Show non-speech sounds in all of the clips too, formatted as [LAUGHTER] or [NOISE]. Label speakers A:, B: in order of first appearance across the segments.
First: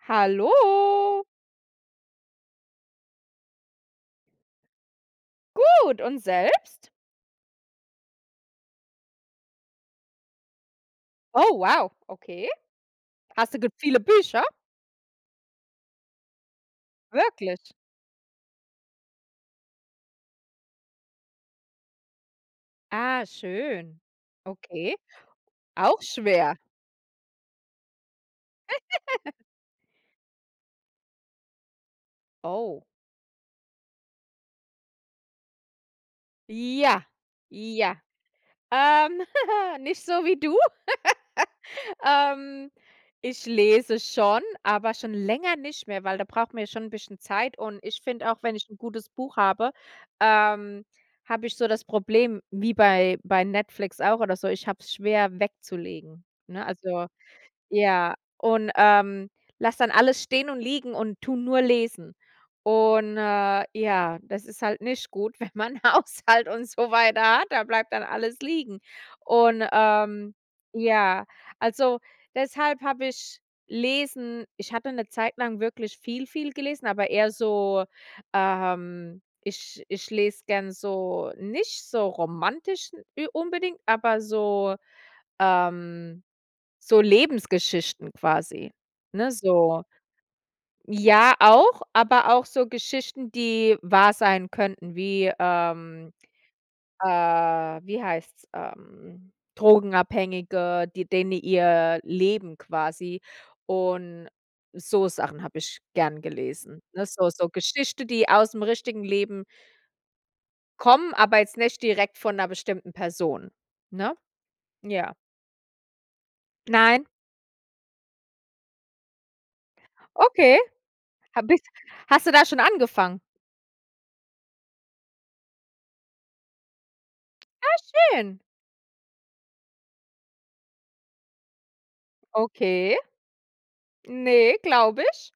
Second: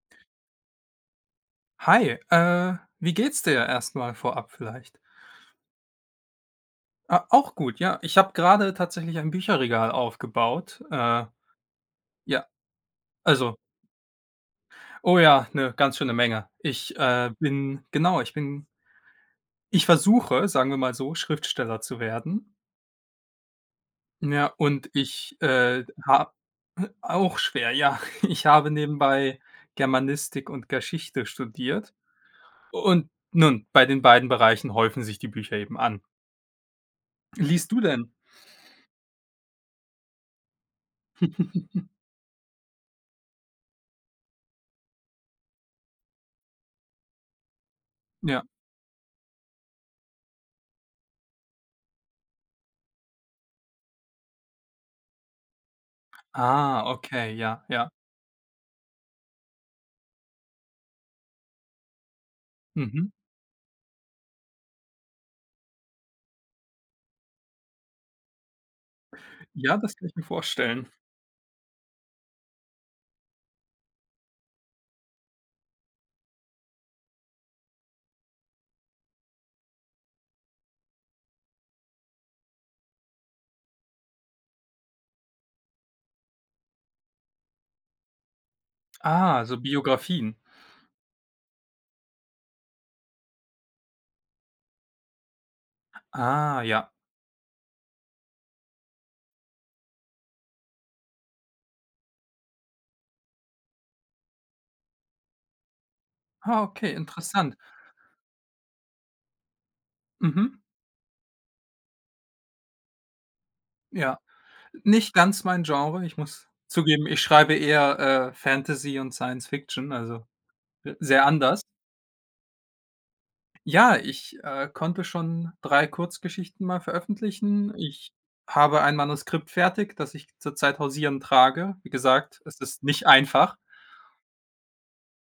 A: Hallo.
B: Hi, äh, wie geht's dir erst mal vorab vielleicht?
A: Gut und selbst?
B: Ah, auch gut, ja. Ich habe gerade tatsächlich ein Bücherregal aufgebaut, äh.
A: Oh wow!
B: Ja,
A: Okay. Hast
B: Also
A: du gut viele Bücher?
B: Oh ja, 'ne ganz schöne Menge. Ich, äh,
A: Wirklich?
B: bin genau, ich bin ich versuche, sagen wir mal so, Schriftsteller zu werden.
A: Ah, schön.
B: Ja, und
A: Okay,
B: ich, äh,
A: auch
B: habe
A: schwer.
B: auch schwer, ja. [CHUCKLES] Ich habe nebenbei
A: [GIGGLES]
B: Germanistik und Geschichte studiert.
A: Oh.
B: Und nun, bei den beiden Bereichen häufen sich die Bücher eben an.
A: Ja,
B: Liest du
A: ja.
B: denn?
A: Ähm, [CHUCKLES] nicht so wie du.
B: [CHUCKLES]
A: [GIGGLES] Ähm, ich lese schon, aber schon länger nicht mehr, weil da braucht man ja schon 'n bisschen Zeit und ich finde auch,
B: Ja.
A: wenn ich 'n gutes Buch habe, ähm, habe ich so das Problem wie bei bei Netflix auch oder so, ich habe es schwer wegzulegen, ne?
B: Ah,
A: Also,
B: okay, ja, ja.
A: ja und, ähm, lasse dann alles stehen und liegen und tue nur lesen
B: Mhm.
A: und äh, ja, das ist halt nicht gut, wenn man Haushalt und so weiter hat. Da bleibt dann alles liegen und,
B: Ja, das kann ich mir
A: ähm,
B: vorstellen.
A: ja, also, deshalb habe ich Lesen ich hatte 'ne Zeit lang wirklich viel, viel gelesen, aber eher so, ähm ich ich lese gerne so nicht so romantisch n unbedingt, aber so, ähm, so Lebensgeschichten quasi, ne?
B: Ah, also
A: So
B: Biografien.
A: Ja auch, aber auch so Geschichten, die wahr sein könnten, wie ähm,
B: Ah ja.
A: äh, wie heißt's? Ähm, Drogenabhängige, die denen ihr Leben quasi und so Sachen habe ich gerne
B: Ah,
A: gelesen,
B: okay,
A: ne? So so
B: interessant.
A: Geschichte, die ausm richtigen Leben
B: Mhm.
A: kommen, aber jetzt nicht direkt von 'ner bestimmten Person, ne?
B: Ja, nicht
A: Ja.
B: ganz mein Genre. Ich muss zugeben,
A: Nein.
B: ich schreibe eher, äh, Fantasy und Science Fiction, also
A: Okay.
B: sehr
A: Habe
B: anders.
A: ich Hast du da schon angefangen?
B: eJa, ich, äh, konnte schon 3 Kurzgeschichten mal veröffentlichen.
A: Ah,
B: Ich
A: schön.
B: habe ein Manuskript fertig, das ich zurzeit hausieren trage. Wie gesagt, es ist
A: Okay?
B: nicht einfach.
A: Ne, glaube ich.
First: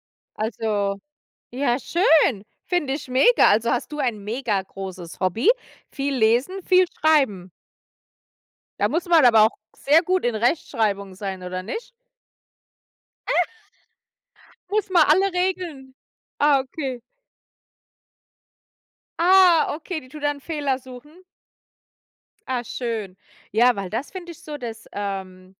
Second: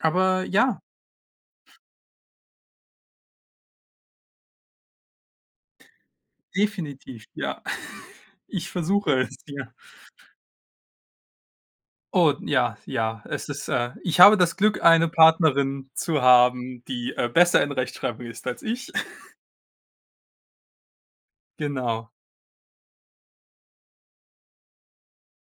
B: Aber ja.
A: Also, ja schön, finde ich mega. Also, hast du ein mega großes Hobby, viel lesen, viel
B: Definitiv,
A: schreiben.
B: ja. [CHUCKLES] Ich
A: Da muss
B: versuche
A: man
B: es,
A: aber auch
B: ja.
A: sehr gut in Rechtschreibung sein oder nicht?
B: Oh, ja, ja.
A: [LAUGHS]
B: Es ist äh, ich habe das Glück,
A: Muss man
B: eine
A: alle
B: Partnerin
A: Regeln
B: zu
A: ah,
B: haben,
A: okay.
B: die, äh, besser in Rechtschreibung ist als ich. [CHUCKLES]
A: Ah, okay, die tut dann Fehler suchen?
B: Genau.
A: Ah, schön. Ja, weil das finde ich so das, ähm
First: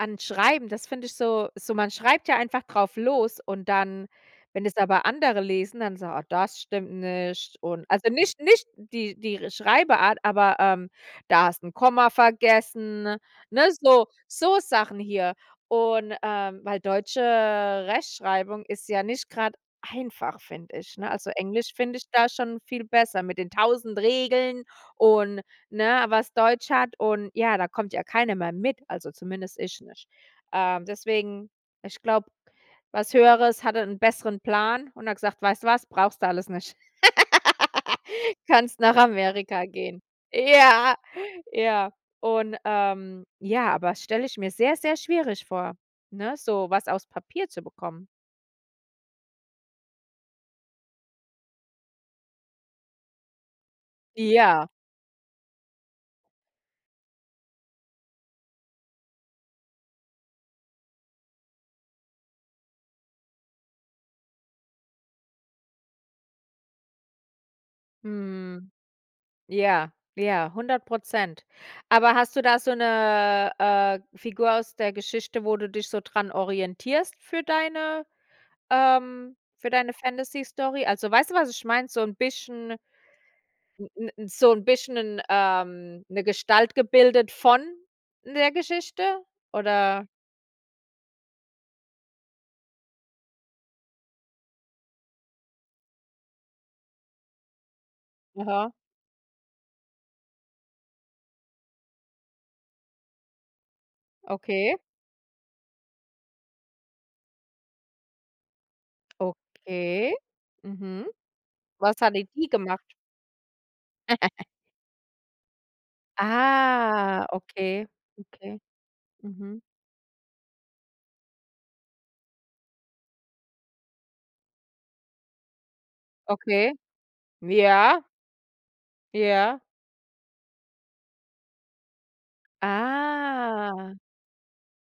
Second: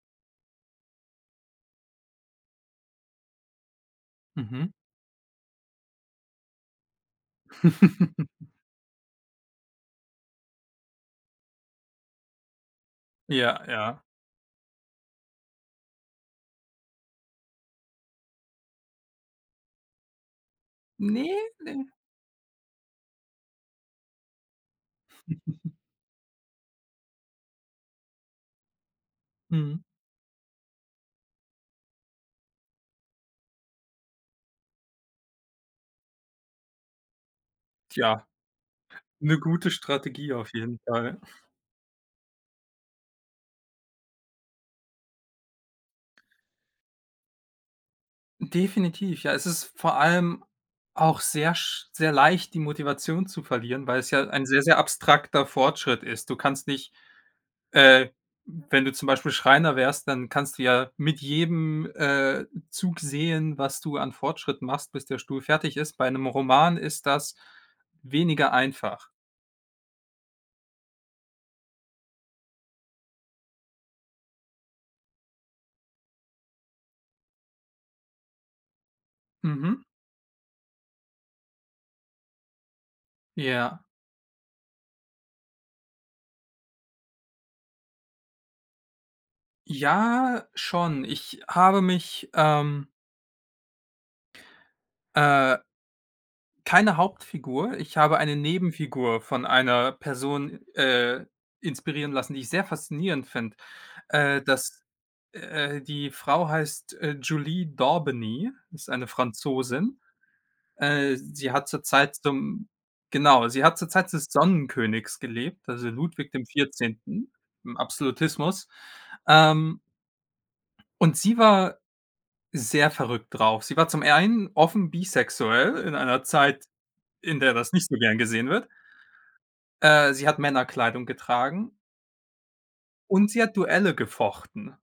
A: an Schreiben, das find ich so so man schreibt ja einfach drauf los und dann wenn
B: Mhm.
A: es aber andere lesen, dann so: „Oh, das stimmt nicht“ und also nicht
B: [LAUGHS]
A: nicht die die R Schreibart, aber, ähm: „Da hast 'n Komma vergessen, ne?“
B: Ja,
A: Ne,
B: ja.
A: so so Sachen hier und, ähm weil deutsche Rechtschreibung ist ja nicht grad einfach, finde ich, ne? Also,
B: Ne,
A: Englisch
B: ne.
A: finde ich da schon viel besser mit den 1.000 Regeln und,
B: [GIGGLES]
A: ne, was Deutsch hat und, ja, da kommt ja keiner mehr mit, also zumindest ich
B: Mhm.
A: nicht. Ähm, deswegen ich glaube, was Höheres hatte 'n besseren Plan und hat gesagt: „Weißt du was, brauchst du alles nicht.
B: Tja.
A: [LAUGHS] Kannst nach
B: 'ne
A: Amerika
B: gute
A: gehen.“
B: Strategie auf jeden
A: Ja,
B: Fall. [CHUCKLES]
A: ja und ähm, ja, aber das stelle ich mir sehr, sehr schwierig vor, ne, so was aufs Papier zu bekommen.
B: Definitiv, ja. Es ist vor allem auch sehr sch sehr leicht, die Motivation zu verlieren, weil's ja ein sehr,
A: Ja.
B: sehr abstrakter Fortschritt ist. Du kannst nicht äh, wenn du zum Beispiel Schreiner wärst, dann kannst du ja mit jedem, äh, Zug sehen, was du an Fortschritt machst, bis der Stuhl fertig ist. Bei 'nem Roman ist das weniger
A: Mhm.
B: einfach.
A: Ja, ja, 100 %. Aber hast du da so 'ne, äh, Figur aus der Geschichte, wo du dich so dran orientierst für deine ähm, für
B: Mhm.
A: deine Fantasy-Story? Also weißt du was, ich meine? So 'n bisschen
B: Ja.
A: 'n 'n 'n so 'n bisschen 'n ähm, 'ne Gestalt gebildet von 'ner Geschichte oder
B: Ja, schon. Ich habe mich, ähm Äh Keine Hauptfigur. Ich habe eine
A: Aha.
B: Nebenfigur von einer Person, äh, inspirieren lassen, die ich sehr faszinierend finde. Äh,
A: Okay.
B: das äh, die Frau heißt, äh, Jolie Dorbeny, ist eine Französin.
A: Okay? Mhm.
B: Äh, sie hat zur
A: Was
B: Zeit
A: hatte die
B: zum
A: gemacht?
B: genau, sie hat zur Zeit des
A: [GIGGLES]
B: Sonnenkönigs gelebt, also Ludwig dem
A: Ah,
B: Vierzehnten im
A: okay, okay.
B: Absolutismus,
A: Mhm.
B: ähm Und sie war sehr verrückt drauf. Sie war zum einen offen bisexuell in einer Zeit,
A: Okay,
B: in der das nicht so
A: ja.
B: gern gesehen wird.
A: Ja.
B: Äh, sie hat Männerkleidung getragen. Und sie hat Duelle
A: Ah.
B: gefochten.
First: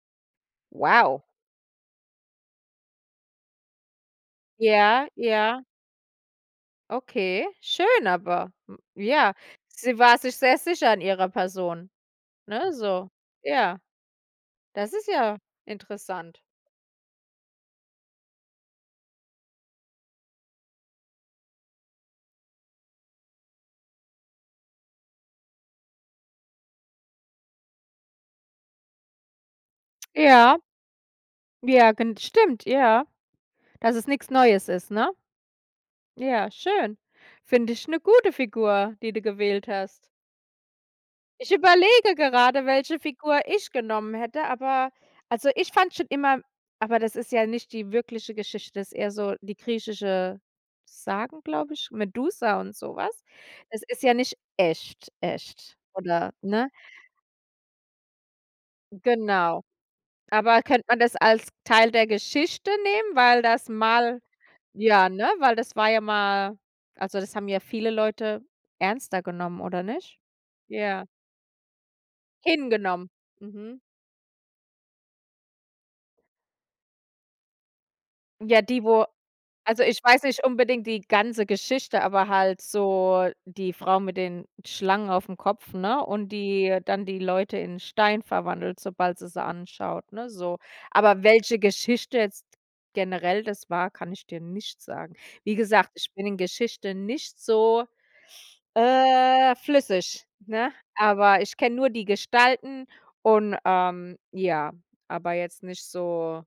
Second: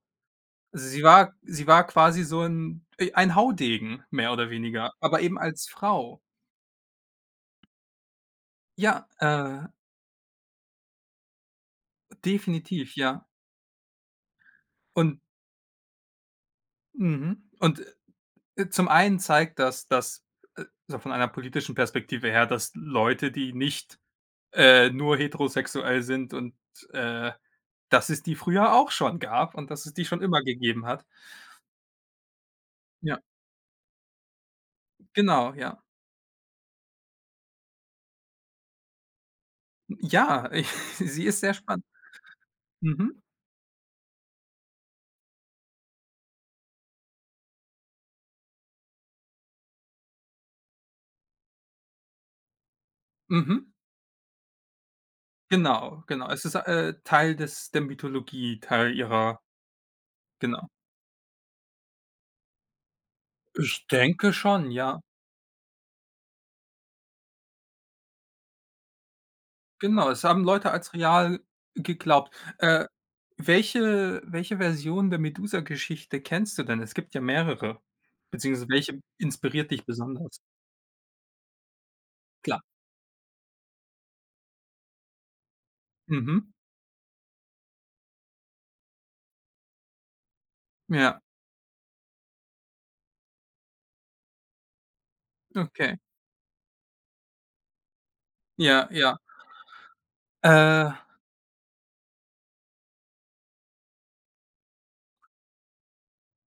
B: Sie
A: Wow.
B: war sie war quasi so 'n e ein Haudegen mehr oder weniger,
A: Ja,
B: aber eben
A: ja.
B: als Frau.
A: Okay, schön, aber, hm,
B: Ja,
A: ja,
B: äh
A: sie war sich sehr sicher an ihrer Person, ne,
B: Definitiv,
A: so.
B: ja.
A: Ja, das ist
B: Und
A: ja interessant.
B: Mhm. Und e zum einen zeigt das, dass äh, so von einer politischen Perspektive her, dass Leute, die nicht, äh, nur heterosexuell sind und, äh, dass es die früher auch schon gab und, dass es die schon immer
A: Ja.
B: gegeben hat.
A: Ja, gen stimmt, ja,
B: Ja.
A: dass es nix Neues ist, ne?
B: Genau, ja.
A: Ja, schön. Finde ich 'ne gute Figur, die du gewählt hast.
B: J ja, [CHUCKLES] sie ist
A: Ich
B: sehr spannend.
A: überlege gerade, welche
B: Mhm.
A: Figur ich genommen hätte, aber also, ich fand schon immer aber das ist ja nicht die wirkliche Geschichte, ist eher so die griechische Sagen, glaube ich, Medusa und so was.
B: Mhm.
A: Es ist ja nicht echt echt,
B: Genau, genau.
A: oder,
B: Es ist,
A: ne?
B: äh, Teil des der Mythologie, Teil ihrer
A: Genau, aber
B: Genau.
A: könnte man das als Teil der Geschichte nehmen, weil das
B: Ich
A: mal
B: denke schon, ja.
A: ja, ne, weil das war ja mal also, das haben ja viele Leute ernster genommen oder
B: Genau,
A: nicht?
B: es haben Leute als
A: Ja.
B: real geglaubt, äh,
A: Hingenommen, mhm.
B: welche welche Version der Medusa-Geschichte kennst du denn? Es gibt ja mehrere.
A: Ja,
B: Beziehungsweise,
A: die,
B: welche
A: wo
B: inspiriert
A: also,
B: dich
A: ich weiß
B: besonders?
A: nicht unbedingt die ganze Geschichte, aber halt
B: Klar.
A: so die Frau mit den Schlangen aufm Kopf, ne und,
B: Mhm.
A: die dann die Leute in Stein verwandelt, sobald sie sie anschaut, ne, so.
B: Ja.
A: Aber welche Geschichte jetzt generell das war, kann ich dir nicht sagen. Wie gesagt,
B: Okay.
A: ich bin in Geschichte nicht so,
B: Ja, ja.
A: äh, flüssig, ne?
B: Äh
A: Aber ich kenne nur die Gestalten und, ähm, ja, aber jetzt nicht so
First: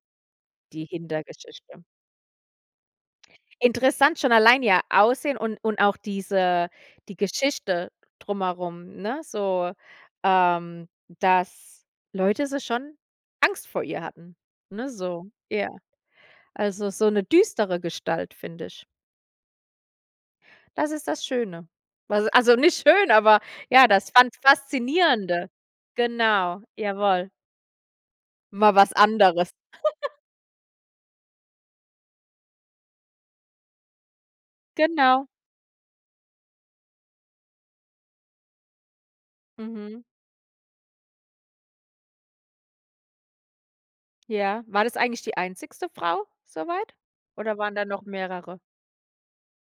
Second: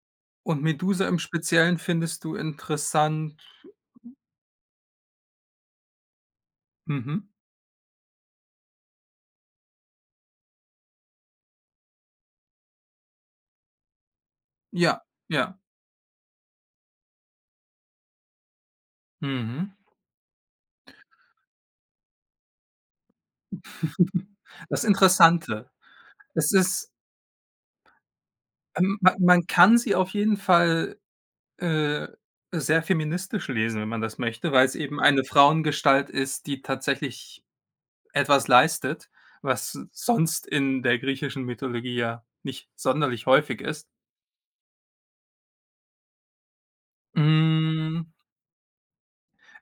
B: Und
A: die
B: Medusa im Speziellen
A: Hintergeschichte.
B: findest du interessant.
A: Interessant schon allein ihr Aussehen und und auch diese die
B: Mhm.
A: Geschichte drumherum, ne? So, ähm, dass Leute so schon Angst vor ihr hatten, ne,
B: Ja,
A: so,
B: ja.
A: ja. Also, so 'ne düstere Gestalt, finde ich.
B: Mhm.
A: Das ist das Schöne. Also also nicht schön, aber ja, das
B: [LAUGHS]
A: fand
B: Das
A: Faszinierende.
B: Interessante. Es
A: Genau,
B: ist
A: jawohl. Mal was
B: Ähm, ma man
A: anderes.
B: kann sie auf
A: [CHUCKLES]
B: jeden Fall, äh, sehr feministisch lesen, wenn man das möchte, weil's eben eine
A: Genau.
B: Frauengestalt ist, die tatsächlich etwas leistet, was
A: Mhm.
B: sonst in der griechischen Mythologie ja nicht sonderlich häufig ist.
A: Ja, war das eigentlich die einzige Frau soweit oder waren da noch
B: Hm.
A: mehrere?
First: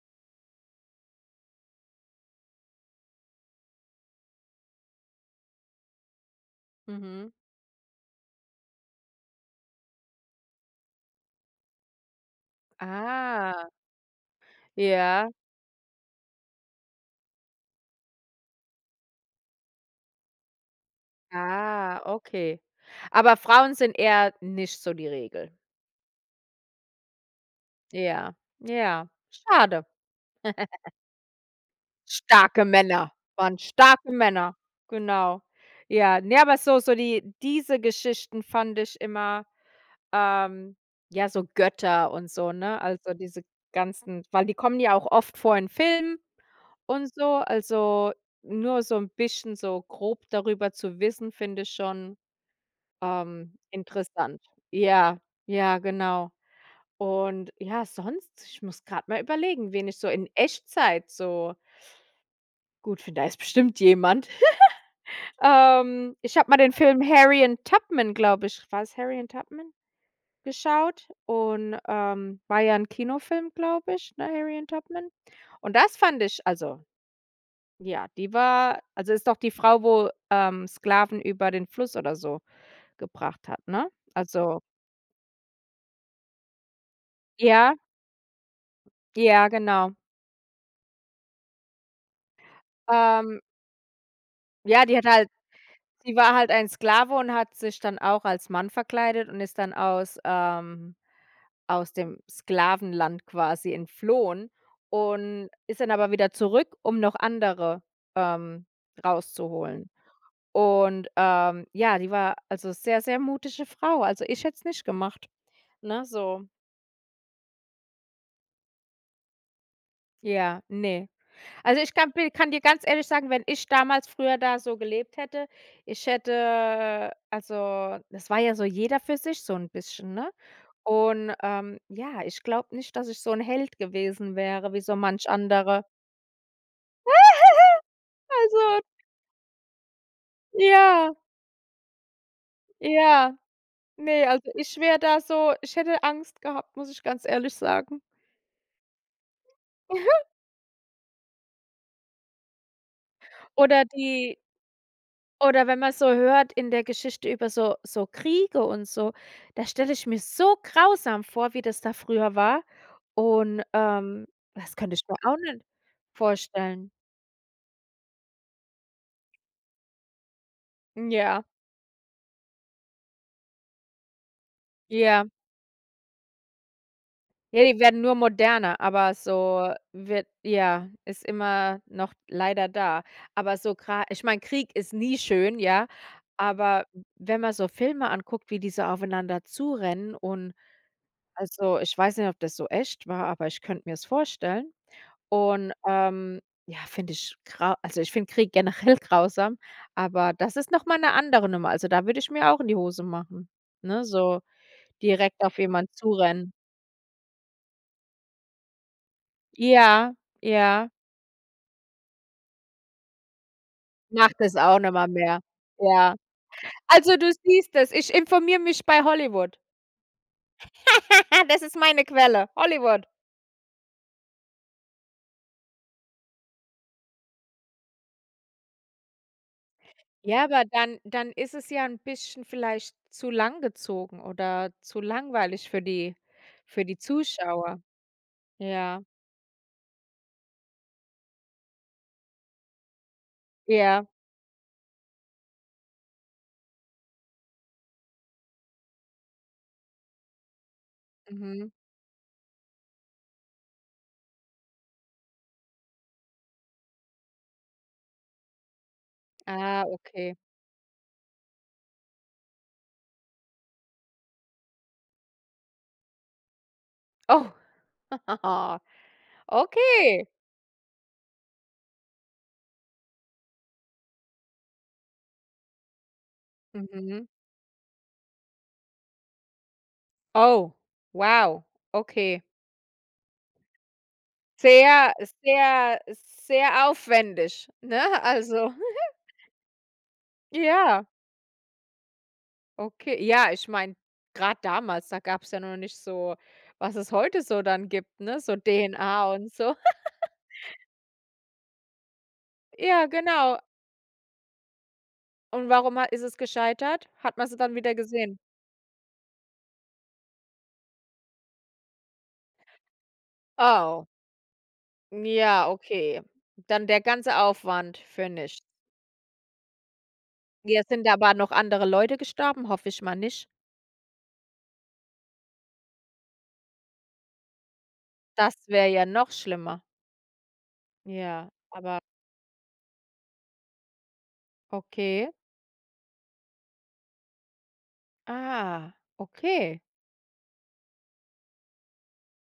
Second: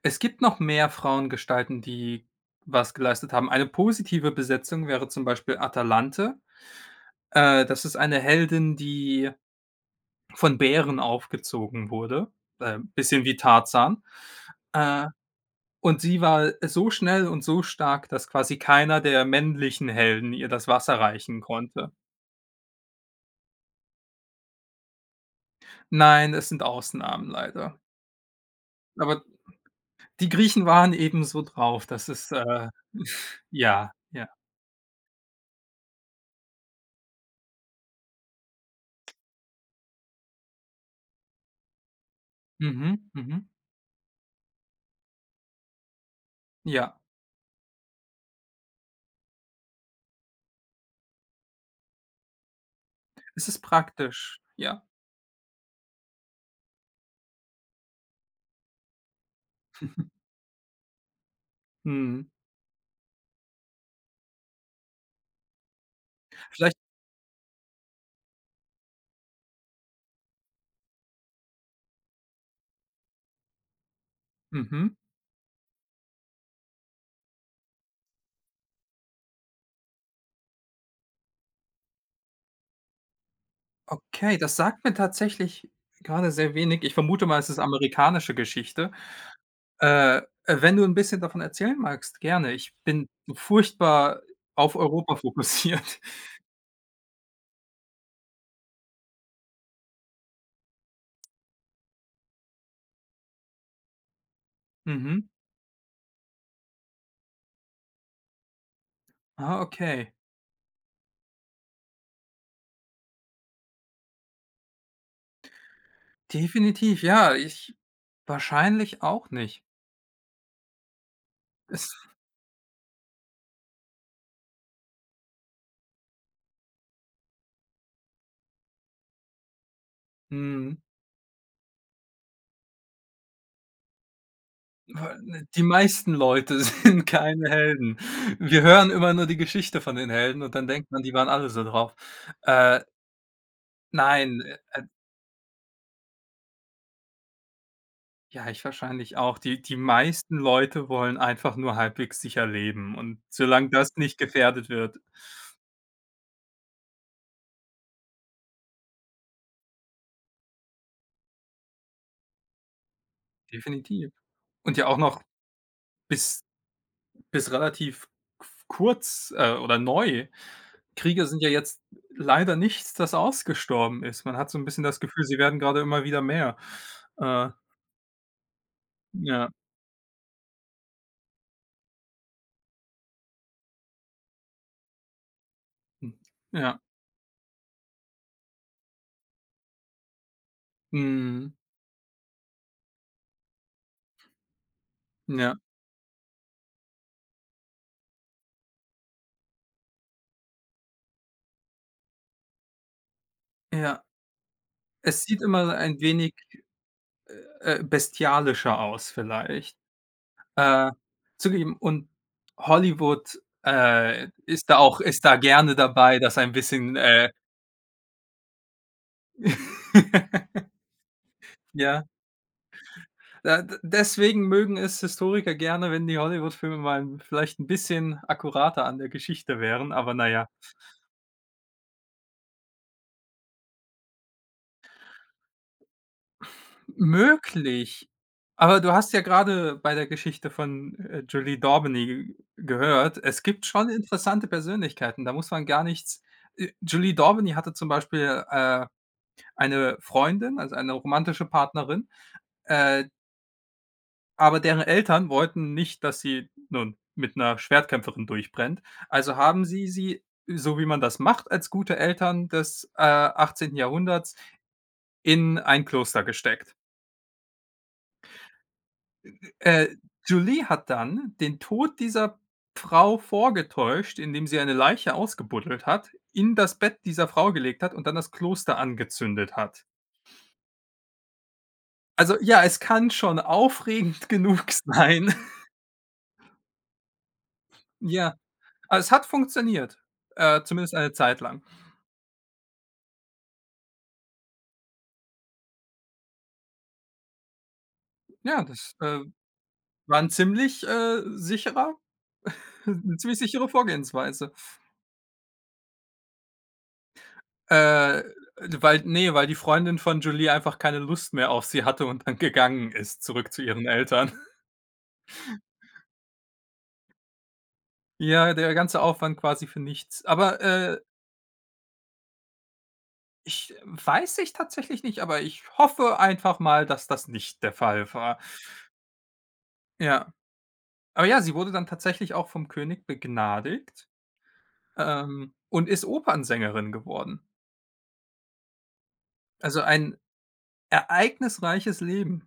B: Es gibt noch mehr Frauengestalten, die was geleistet haben. Eine positive Besetzung wäre zum Beispiel Atalante.
A: Mhm.
B: Äh, das ist eine Heldin, die von Bären aufgezogen wurde, b ähm, bisschen wie
A: Ah.
B: Tarzan. Äh,
A: Ja.
B: und sie war so schnell und so stark, dass quasi keiner der männlichen Helden ihr das Wasser reichen konnte.
A: Ah, okay. Aber Frauen sind eher nicht so die Regel.
B: Nein, es sind Ausnamen, leider.
A: Ja, ja,
B: Aber
A: schade.
B: die Griechen
A: [GIGGLES]
B: waren ebenso drauf, dass es,
A: Starke
B: äh
A: Männer
B: [SNORTS]
A: waren
B: ja,
A: starke
B: ja.
A: Männer, genau. Ja, ne, aber so so die diese Geschichten fand ich immer ähm, ja, so Götter und so, ne?
B: Mhm,
A: Also, diese
B: mhm.
A: ganzen weil die kommen ja auch oft vor in Filmen
B: Ja.
A: und so, also nur so 'n bisschen so grob darüber zu wissen, finde ich schon,
B: Es
A: ähm,
B: ist
A: interessant.
B: praktisch, ja.
A: Ja, ja, genau. Und ja, sonst ich muss grad mal überlegen, wen ich so
B: [CHUCKLES]
A: in Echtzeit so
B: Mhm.
A: gut, finde, da ist bestimmt jemand. [CHUCKLES] Ähm, ich habe mal den
B: Vielleicht
A: Film „Harriet Tubman“, glaube ich war's „Harriet Tubman“ geschaut und, ähm, war ja 'n Kinofilm, glaube ich, ne, „Harriet
B: Mhm.
A: Tubman“. Und das fand ich also ja, die war also, ist doch die Frau, wo, ähm, Sklaven über den Fluss oder so gebracht hat, ne?
B: Okay, das
A: Also
B: sagt mir tatsächlich grade sehr wenig. Ich vermute mal, es ist 'ne
A: Ja.
B: amerikanische Geschichte.
A: Ja, genau.
B: Äh, wenn du 'n bisschen davon erzählen magst, gerne. Ich bin
A: Ähm.
B: furchtbar auf
A: Ja, die hat
B: Europa
A: halt
B: fokussiert.
A: sie war halt ein Sklave und hat sich dann auch als Mann verkleidet und ist dann aus ähm, aus dem Sklavenland quasi entflohen
B: Mhm.
A: und ist dann aber wieder zurück, um noch andere, ähm,
B: Ah,
A: rauszuholen.
B: okay.
A: Und, ähm, ja, die war also sehr, sehr mutige Frau, also, ich hätte es nicht gemacht, ne, so.
B: Definitiv, ja, ich wahrscheinlich auch nicht.
A: Ja, ne. Also,
B: Es
A: ich kann bi kann dir ganz ehrlich sagen, wenn ich damals früher da so gelebt hätte, ich hätte also, das war ja so jeder für sich so 'n bisschen, ne?
B: Mhm.
A: Und, ähm, ja, ich glaube nicht, dass ich so 'n Held gewesen wäre wie so
B: Ja
A: manch
B: ne, die
A: andere.
B: meisten Leute sind keine Helden.
A: [GIGGLES]
B: Wir
A: Also
B: hören immer nur die Geschichte von den Helden und dann denkt man, die
A: Ja.
B: waren alle so drauf. Äh
A: Ja. Ne,
B: Nein,
A: also
B: äh,
A: ich
B: e d
A: wär da so ich hätte Angst gehabt, muss ich ganz ehrlich sagen.
B: Ja, ich wahrscheinlich auch. Die die
A: [CHUCKLES]
B: meisten Leute wollen einfach nur halbwegs sicher leben und solang
A: Oder
B: das nicht
A: die
B: gefährdet wird
A: oder wenn man so hört in der Geschichte über so so Kriege und so, das stelle ich mir so grausam vor, wie das da früher war und,
B: Definitiv.
A: ähm, das
B: Und ja
A: könnte
B: auch
A: ich mir
B: noch
A: auch nicht
B: bis
A: vorstellen.
B: bis relativ qu kurz, äh, oder neu. Kriege sind
A: Ja.
B: ja jetzt leider nichts, das ausgestorben ist. Man hat so 'n bisschen das Gefühl,
A: Ja.
B: sie werden grade immer wieder mehr. Äh
A: Ja, die werden nur moderner, aber
B: Ja.
A: so wird ja, ist immer noch leider da. Aber so gra ich meine, Krieg ist nie schön, ja,
B: Hm. Ja.
A: aber w wenn man so Filme anguckt, wie die so aufeinander zu rennen und
B: Mhm.
A: also, ich weiß nicht, ob das so echt war, aber ich könnte mir's vorstellen.
B: Ja.
A: Und, ähm, ja, finde ich grau also, ich finde Krieg generell grausam, aber das ist noch mal 'ne andere Nummer. Also, da würde ich mir auch in die Hose machen.
B: Ja.
A: Ne, so
B: Es sieht
A: direkt auf
B: immer
A: jemand
B: ein
A: zu
B: wenig,
A: rennen.
B: äh, bestialischer aus vielleicht,
A: Ja ja.
B: äh, zugegeben. Und Hollywood, äh,
A: Macht es
B: ist da
A: auch noch
B: auch
A: mal
B: ist da
A: mehr.
B: gerne
A: Ja.
B: dabei, das ein bisschen,
A: Also, du
B: äh
A: siehst es, ich informiere mich bei Hollywood.
B: [LAUGHS]
A: [LAUGHS] Das ist meine
B: Ja.
A: Quelle, Hollywood.
B: Da de deswegen mögen es Historiker gerne, wenn die Hollywoodfilme mal 'n vielleicht 'n bisschen akkurater an der Geschichte wären, aber
A: Ja,
B: naja.
A: aber dann dann ist es ja 'n bisschen vielleicht zu langgezogen oder zu langweilig für die für die Zuschauer.
B: Möglich. Aber du
A: Ja.
B: hast ja grade bei der Geschichte von, äh, Julie d'Aubigny gehört, es gibt schon
A: Ja.
B: interessante Persönlichkeiten, da muss man gar nichts äh, Julie d'Aubigny hatte zum Beispiel, äh, eine Freundin, also eine romantische
A: Mhm.
B: Partnerin, äh aber deren Eltern wollten nicht, dass sie, nun, mit 'ner Schwertkämpferin durchbrennt. Also haben
A: Ah,
B: sie sie,
A: okay.
B: so wie man das macht als gute Eltern des, äh, 18. Jahrhunderts, in ein Kloster gesteckt.
A: Oh. [GIGGLES]
B: E e äh,
A: Okay.
B: Julie hat dann den Tod dieser Frau vorgetäuscht, indem sie eine Leiche ausgebuddelt hat, in das Bett
A: Mhm.
B: dieser Frau gelegt hat und dann das Kloster angezündet hat.
A: Oh, wow,
B: Also
A: okay.
B: ja, es kann schon aufregend genug
A: Sehr,
B: sein.
A: sehr, sehr aufwendig, ne?
B: Ja,
A: Also
B: es
A: [GIGGLES]
B: hat funktioniert, äh, zumindest
A: Ja.
B: eine Zeit lang.
A: Okay, ja, ich meine, grad damals, da gab's ja noch nicht so, was es heute so dann gibt, ne, so
B: Ja, das, äh,
A: DNA und so.
B: war
A: [GIGGLES]
B: 'n ziemlich, äh, sicherer [CHUCKLES]
A: Ja,
B: 'ne ziemlich
A: genau.
B: sichere Vorgehensweise.
A: Und warum ha ist es gescheitert? Hat man sie dann wieder
B: Äh,
A: gesehen?
B: de weil ne, weil die Freundin von Jolie einfach keine Lust mehr auf sie hatte und dann gegangen ist, zurück zu ihren
A: Oh.
B: Eltern. [CHUCKLES]
A: Ja, okay. Dann der ganze Aufwand für
B: Ja,
A: nichts.
B: der ganze Aufwand quasi für nichts. Aber,
A: Ja,
B: äh
A: sind aber noch andere Leute gestorben? Hoffe ich mal nicht.
B: Ich weiß ich tatsächlich nicht, aber ich hoffe einfach mal, dass das nicht der Fall war.
A: Das wäre ja noch schlimmer.
B: Ja. Aber ja,
A: Ja,
B: sie wurde dann
A: aber
B: tatsächlich auch vom König begnadigt,
A: Okay.
B: ähm, und ist Opernsängerin geworden.
A: Ah, okay.
B: Also, ein ereignisreiches Leben.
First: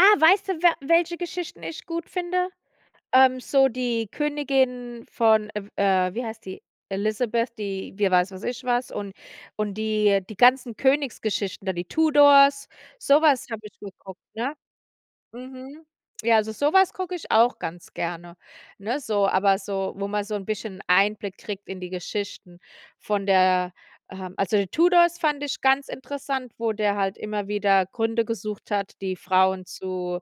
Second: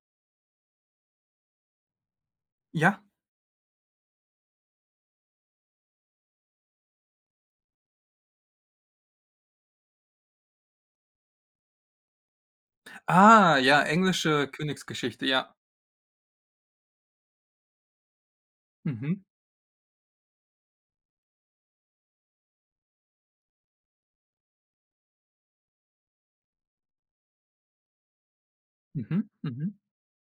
A: Ah, weißt du, we welche Geschichten ich gut finde?
B: Ja.
A: Ähm, so die Königin von, äh, äh, wie heißt die, Elizabeth, die, wie weiß was ich was und und die die ganzen Königsgeschichten, da die Tudors, so was
B: Ah,
A: habe ich
B: ja,
A: geguckt,
B: englische
A: ne?
B: Königsgeschichte, ja.
A: Mhm. Ja, also so was gucke ich auch ganz gerne, ne,
B: Mhm.
A: so. Aber so, wo man so 'n bisschen Einblick kriegt in die Geschichten von der ähm, also, Tudors fand ich ganz interessant, wo der halt immer wieder Gründe gesucht hat, die
B: Mhm,
A: Frauen
B: mhm.
A: zu,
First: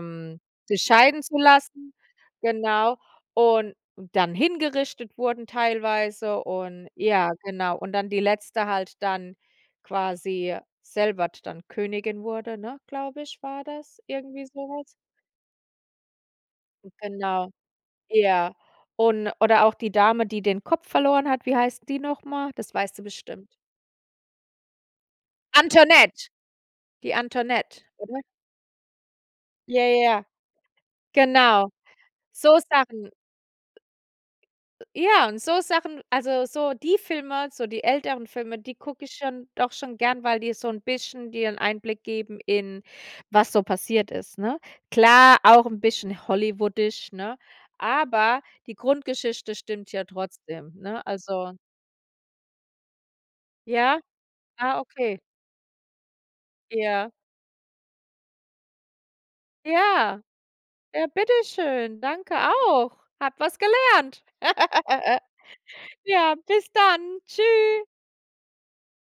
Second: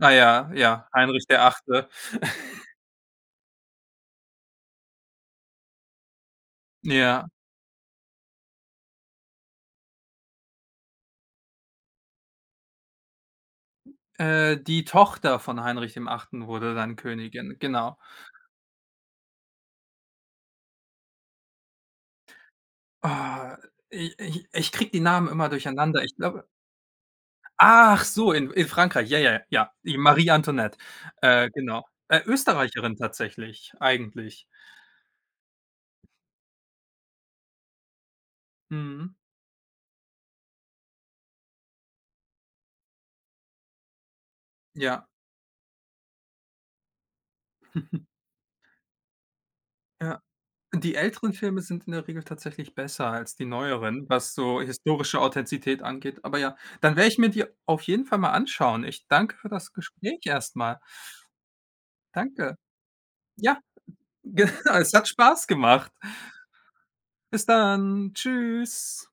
B: Ah ja.
A: sich
B: Ja,
A: scheiden
B: Heinrich,
A: zu
B: der Achte.
A: lassen,
B: [CHUCKLES]
A: genau. Und dann hingerichtet wurden teilweise und
B: Ja.
A: ja, genau. Und dann die Letzte halt dann quasi selber d dann Königin wurde, ne, glaube ich, war das irgendwie
B: Äh,
A: so
B: die
A: was.
B: Tochter von Heinrich dem 8. wurde dann Königin,
A: Genau,
B: gen genau.
A: ja und oder auch die Dame, die den Kopf verloren hat, wie heißt die noch mal? Das weißt du bestimmt.
B: Oh, ich ich ich kriege die Namen immer durcheinander, ich
A: Antoinette,
B: glaube
A: die Antoinette, oder?
B: Achso, in in Frankreich, ja, ja, ja.
A: Ja,
B: Ja,
A: ja,
B: Marie Antoinette. Äh,
A: genau.
B: genau. Äh,
A: So
B: Österreicherin
A: Sachen.
B: tatsächlich, eigentlich.
A: Ja und so Sachen also, so die Filme, so die älteren Filme, die gucke ich
B: Mhm.
A: schon doch schon gerne, weil die so 'n bisschen dir 'n Einblick geben in was so passiert ist, ne?
B: Ja.
A: Klar, auch 'n bisschen hollywoodisch, ne,
B: [CHUCKLES]
A: aber die Grundgeschichte stimmt ja
B: Ja.
A: trotzdem,
B: Die
A: ne,
B: älteren
A: also
B: Filme sind in der Regel tatsächlich besser als die
A: Ja,
B: neueren, was so
A: ah, okay.
B: historische Authentizität angeht. Aber ja, dann werde
A: Ja.
B: ich mir die auf jeden Fall mal anschauen. Ich danke für das
A: Ja.
B: Gespräch erst mal.
A: Ja, bitte schön. Danke
B: Danke.
A: auch. Habe was
B: Ja,
A: gelernt.
B: genau, es hat
A: [GIGGLES]
B: Spaß gemacht.
A: Ja, bis dann.
B: Bis
A: Tschü.
B: dann, tschüss.